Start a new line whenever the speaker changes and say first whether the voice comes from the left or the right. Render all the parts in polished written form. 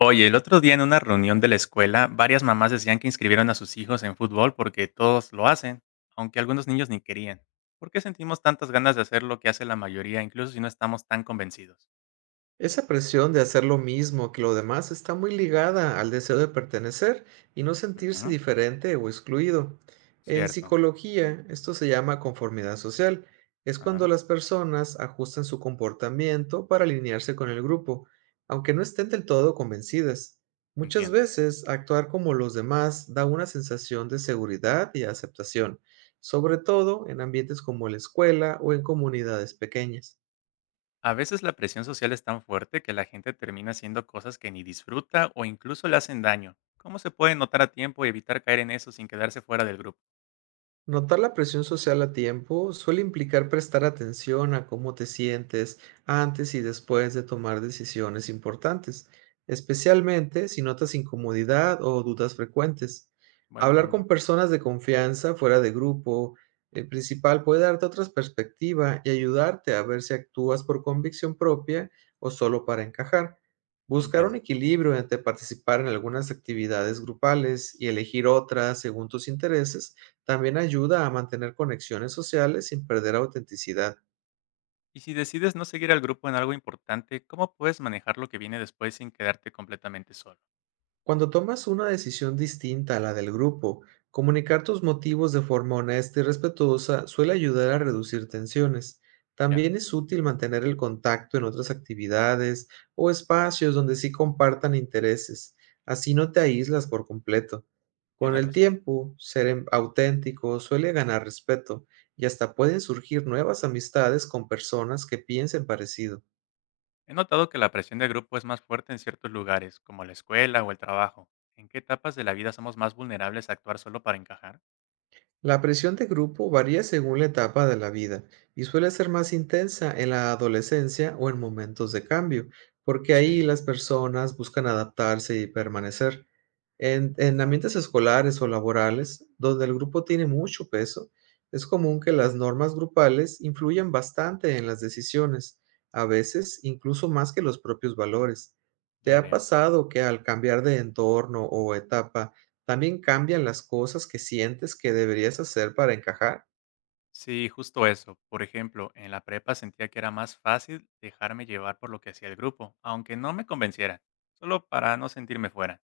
left: Oye, el otro día en una reunión de la escuela, varias mamás decían que inscribieron a sus hijos en fútbol porque todos lo hacen, aunque algunos niños ni querían. ¿Por qué sentimos tantas ganas de hacer lo que hace la mayoría, incluso si no estamos tan convencidos?
right: Esa presión de hacer lo mismo que los demás está muy ligada al deseo de pertenecer y no sentirse
left: Ujú.
right: diferente o excluido. En
left: Cierto.
right: psicología, esto se llama conformidad social. Es cuando
left: Ajá.
right: las personas ajustan su comportamiento para alinearse con el grupo, aunque no estén del todo convencidas. Muchas
left: Entiendo.
right: veces, actuar como los demás da una sensación de seguridad y aceptación, sobre todo en ambientes como la escuela o en comunidades pequeñas.
left: A veces la presión social es tan fuerte que la gente termina haciendo cosas que ni disfruta o incluso le hacen daño. ¿Cómo se puede notar a tiempo y evitar caer en eso sin quedarse fuera del grupo?
right: Notar la presión social a tiempo suele implicar prestar atención a cómo te sientes antes y después de tomar decisiones importantes, especialmente si notas incomodidad o dudas frecuentes.
left: Buen
right: Hablar con
left: punto.
right: personas de confianza fuera de grupo, el principal puede darte otra perspectiva y ayudarte a ver si actúas por convicción propia o solo para encajar. Buscar un
left: Comprendo.
right: equilibrio entre participar en algunas actividades grupales y elegir otras según tus intereses también ayuda a mantener conexiones sociales sin perder autenticidad.
left: Y si decides no seguir al grupo en algo importante, ¿cómo puedes manejar lo que viene después sin quedarte completamente solo?
right: Cuando tomas una decisión distinta a la del grupo, comunicar tus motivos de forma honesta y respetuosa suele ayudar a reducir tensiones.
left: Ya,
right: También es útil mantener el contacto en otras actividades o espacios donde sí compartan intereses. Así no te aíslas por completo. Con
left: tienes
right: el
left: razón.
right: tiempo, ser auténtico suele ganar respeto y hasta pueden surgir nuevas amistades con personas que piensen parecido.
left: He notado que la presión de grupo es más fuerte en ciertos lugares, como la escuela o el trabajo. ¿En qué etapas de la vida somos más vulnerables a actuar solo para encajar?
right: La presión de grupo varía según la etapa de la vida y suele ser más intensa en la adolescencia o en momentos de cambio, porque ahí
left: Sí,
right: las personas buscan adaptarse y permanecer. En ambientes escolares o laborales, donde el grupo tiene mucho peso, es común que las normas grupales influyan bastante en las decisiones, a veces incluso más que los propios valores. ¿Te
left: ya
right: ha
left: veo.
right: pasado que al cambiar de entorno o etapa, también cambian las cosas que sientes que deberías hacer para encajar?
left: Sí, justo eso. Por ejemplo, en la prepa sentía que era más fácil dejarme llevar por lo que hacía el grupo, aunque no me convenciera, solo para no sentirme fuera.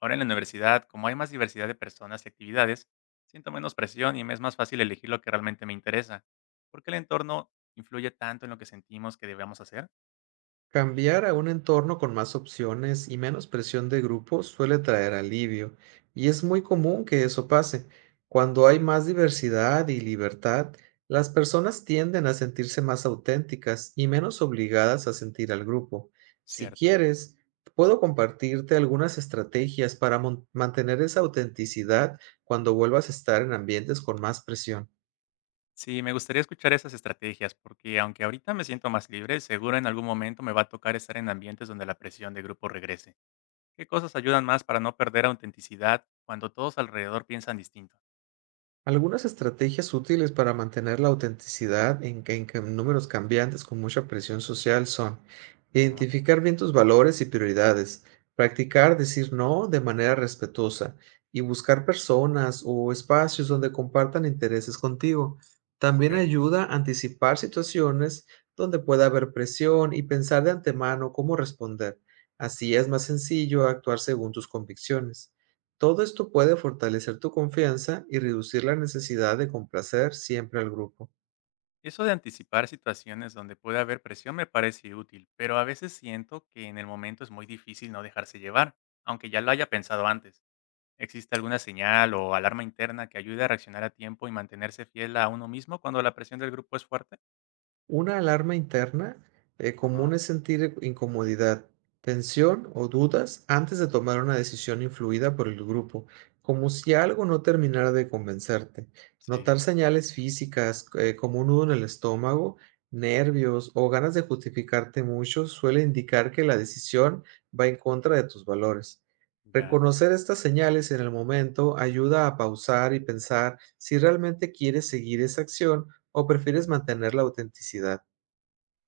left: Ahora en la universidad, como hay más diversidad de personas y actividades, siento menos presión y me es más fácil elegir lo que realmente me interesa. ¿Por qué el entorno influye tanto en lo que sentimos que debemos hacer?
right: Cambiar a un entorno con más opciones y menos presión de grupo suele traer alivio, y es muy común que eso pase. Cuando hay más diversidad y libertad, las personas tienden a sentirse más auténticas y menos obligadas a sentir al grupo. Si
left: Cierto.
right: quieres, puedo compartirte algunas estrategias para mantener esa autenticidad cuando vuelvas a estar en ambientes con más presión.
left: Sí, me gustaría escuchar esas estrategias, porque aunque ahorita me siento más libre, seguro en algún momento me va a tocar estar en ambientes donde la presión de grupo regrese. ¿Qué cosas ayudan más para no perder autenticidad cuando todos alrededor piensan distinto?
right: Algunas estrategias útiles para mantener la autenticidad en, números cambiantes con mucha presión social son
left: Ajá,
right: identificar bien tus valores y prioridades, practicar decir no de manera respetuosa y buscar personas o espacios donde compartan intereses contigo. También
left: ok.
right: ayuda a anticipar situaciones donde pueda haber presión y pensar de antemano cómo responder. Así es más sencillo actuar según tus convicciones. Todo esto puede fortalecer tu confianza y reducir la necesidad de complacer siempre al grupo.
left: Eso de anticipar situaciones donde puede haber presión me parece útil, pero a veces siento que en el momento es muy difícil no dejarse llevar, aunque ya lo haya pensado antes. ¿Existe alguna señal o alarma interna que ayude a reaccionar a tiempo y mantenerse fiel a uno mismo cuando la presión del grupo es fuerte?
right: Una alarma interna común
left: Ajá,
right: es sentir incomodidad, tensión o dudas antes de tomar una decisión influida por el grupo, como si algo no terminara de convencerte. Notar
left: sí,
right: señales físicas como un nudo en el estómago, nervios o ganas de justificarte mucho suele indicar que la decisión va en contra de tus valores.
left: ya.
right: Reconocer estas señales en el momento ayuda a pausar y pensar si realmente quieres seguir esa acción, ¿o prefieres mantener la autenticidad?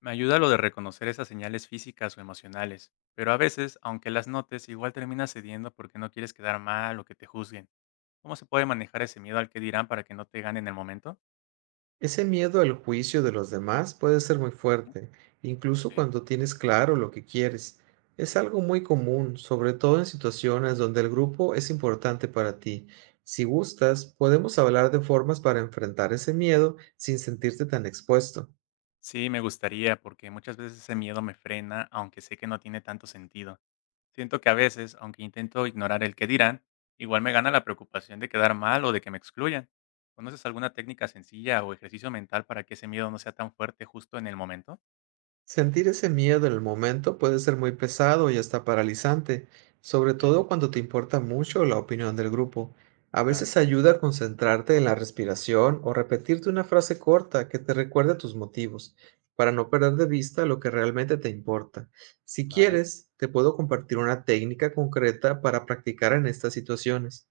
left: Me ayuda lo de reconocer esas señales físicas o emocionales, pero a veces, aunque las notes, igual terminas cediendo porque no quieres quedar mal o que te juzguen. ¿Cómo se puede manejar ese miedo al que dirán para que no te gane en el momento?
right: Ese miedo al juicio de los demás puede ser muy fuerte, incluso
left: Sí.
right: cuando tienes claro lo que quieres. Es algo muy común, sobre todo en situaciones donde el grupo es importante para ti. Si gustas, podemos hablar de formas para enfrentar ese miedo sin sentirte tan expuesto.
left: Sí, me gustaría, porque muchas veces ese miedo me frena, aunque sé que no tiene tanto sentido. Siento que a veces, aunque intento ignorar el que dirán, igual me gana la preocupación de quedar mal o de que me excluyan. ¿Conoces alguna técnica sencilla o ejercicio mental para que ese miedo no sea tan fuerte justo en el momento?
right: Sentir ese miedo en el momento puede ser muy pesado y hasta paralizante, sobre
left: Sí.
right: todo cuando te importa mucho la opinión del grupo. A
left: Claro,
right: veces ayuda a concentrarte en la respiración o repetirte una frase corta que te recuerde tus motivos, para no perder de vista lo que realmente te importa. Si
left: vale.
right: quieres, te puedo compartir una técnica concreta para practicar en estas situaciones.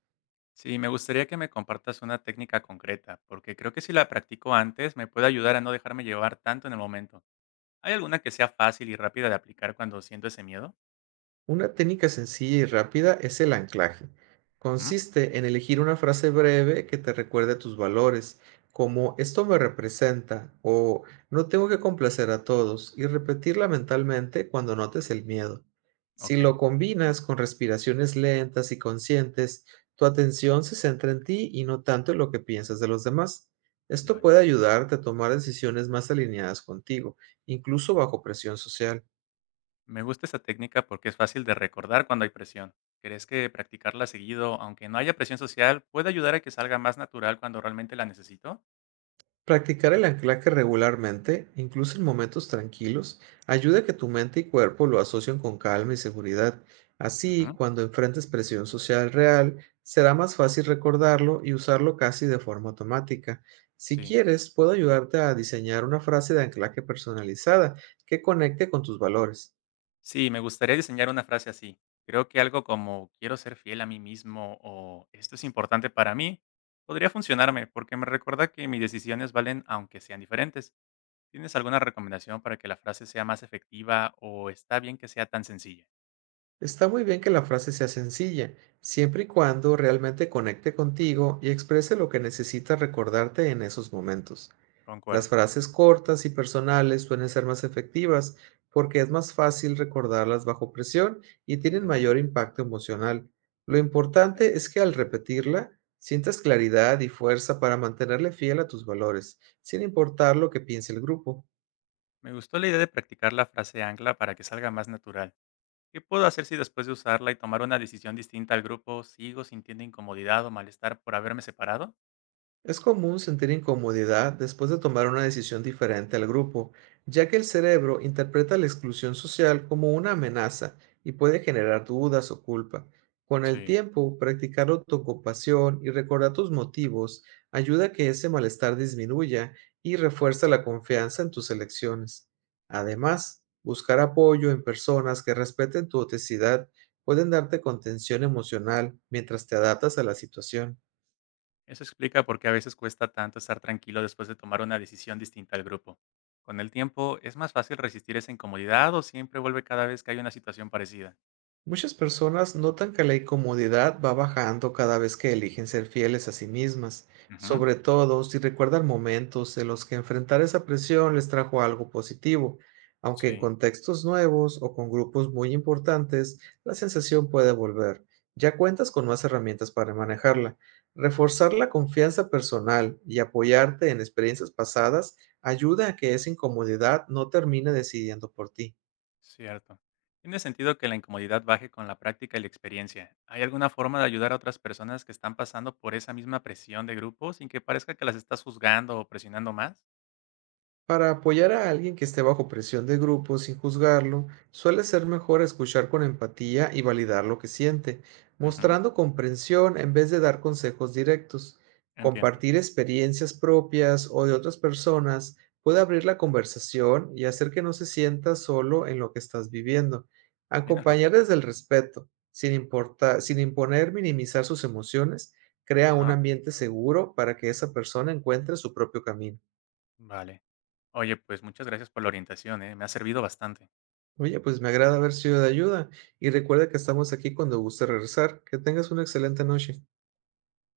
left: Sí, me gustaría que me compartas una técnica concreta, porque creo que si la practico antes me puede ayudar a no dejarme llevar tanto en el momento. ¿Hay alguna que sea fácil y rápida de aplicar cuando siento ese miedo?
right: Una técnica sencilla y rápida es el anclaje.
left: Ujú.
right: Consiste en elegir una frase breve que te recuerde tus valores, como "esto me representa" o "no tengo que complacer a todos", y repetirla mentalmente cuando notes el miedo. Si
left: Ok,
right: lo combinas con respiraciones lentas y conscientes, tu atención se centra en ti y no tanto en lo que piensas de los demás. Esto
left: vale.
right: puede ayudarte a tomar decisiones más alineadas contigo, incluso bajo presión social.
left: Me gusta esa técnica porque es fácil de recordar cuando hay presión. ¿Crees que practicarla seguido, aunque no haya presión social, puede ayudar a que salga más natural cuando realmente la necesito?
right: Practicar el anclaje regularmente, incluso en momentos tranquilos, ayuda a que tu mente y cuerpo lo asocien con calma y seguridad. Así,
left: Ujú.
right: cuando enfrentes presión social real, será más fácil recordarlo y usarlo casi de forma automática. Si
left: Sí.
right: quieres, puedo ayudarte a diseñar una frase de anclaje personalizada que conecte con tus valores.
left: Sí, me gustaría diseñar una frase así. Creo que algo como quiero ser fiel a mí mismo o esto es importante para mí podría funcionarme porque me recuerda que mis decisiones valen aunque sean diferentes. ¿Tienes alguna recomendación para que la frase sea más efectiva o está bien que sea tan sencilla?
right: Está muy bien que la frase sea sencilla, siempre y cuando realmente conecte contigo y exprese lo que necesitas recordarte en esos momentos. Las
left: Concuerdo.
right: frases cortas y personales suelen ser más efectivas porque es más fácil recordarlas bajo presión y tienen
left: Ujú.
right: mayor impacto emocional. Lo
left: Sí.
right: importante es que al repetirla sientas claridad y fuerza para mantenerle fiel a tus valores, sin importar lo que piense el grupo.
left: Me gustó la idea de practicar la frase ancla para que salga más natural. ¿Qué puedo hacer si después de usarla y tomar una decisión distinta al grupo sigo sintiendo incomodidad o malestar por haberme separado?
right: Es común sentir incomodidad después de tomar una decisión diferente al grupo, ya que el cerebro interpreta la exclusión social como una amenaza y puede generar dudas o culpa. Con el
left: Sí.
right: tiempo, practicar autocompasión y recordar tus motivos ayuda a que ese malestar disminuya y refuerza la confianza en tus elecciones. Además, buscar apoyo en personas que respeten tu autenticidad pueden darte contención emocional mientras te adaptas a la situación.
left: Eso explica por qué a veces cuesta tanto estar tranquilo después de tomar una decisión distinta al grupo. Con el tiempo, ¿es más fácil resistir esa incomodidad o siempre vuelve cada vez que hay una situación parecida?
right: Muchas personas notan que la incomodidad va bajando cada vez que eligen ser fieles a sí mismas,
left: Ujú.
right: sobre todo si recuerdan momentos en los que enfrentar esa presión les trajo algo positivo, aunque en
left: Sí,
right: contextos nuevos o con grupos muy importantes, la sensación puede volver. Ya cuentas con más herramientas para manejarla. Reforzar la confianza personal y apoyarte en experiencias pasadas ayuda a que esa incomodidad no termine decidiendo por ti.
left: cierto. Tiene sentido que la incomodidad baje con la práctica y la experiencia. ¿Hay alguna forma de ayudar a otras personas que están pasando por esa misma presión de grupo sin que parezca que las estás juzgando o presionando más?
right: Para apoyar a alguien que esté bajo presión de grupo sin juzgarlo, suele ser mejor escuchar con empatía y validar lo que siente,
left: Ujú.
right: mostrando comprensión en vez de dar consejos directos.
left: Entiendo.
right: Compartir experiencias propias o de otras personas puede abrir la conversación y hacer que no se sienta solo en lo que estás viviendo.
left: Tienes
right: Acompañar
left: razón.
right: desde el respeto, sin importar, sin imponer minimizar sus emociones, crea un
left: Ajá.
right: ambiente seguro para que esa persona encuentre su propio camino.
left: Vale. Oye, pues muchas gracias por la orientación, ¿eh? Me ha servido bastante.
right: Oye, pues me agrada haber sido de ayuda y recuerda que estamos aquí cuando guste regresar. Que tengas una excelente noche.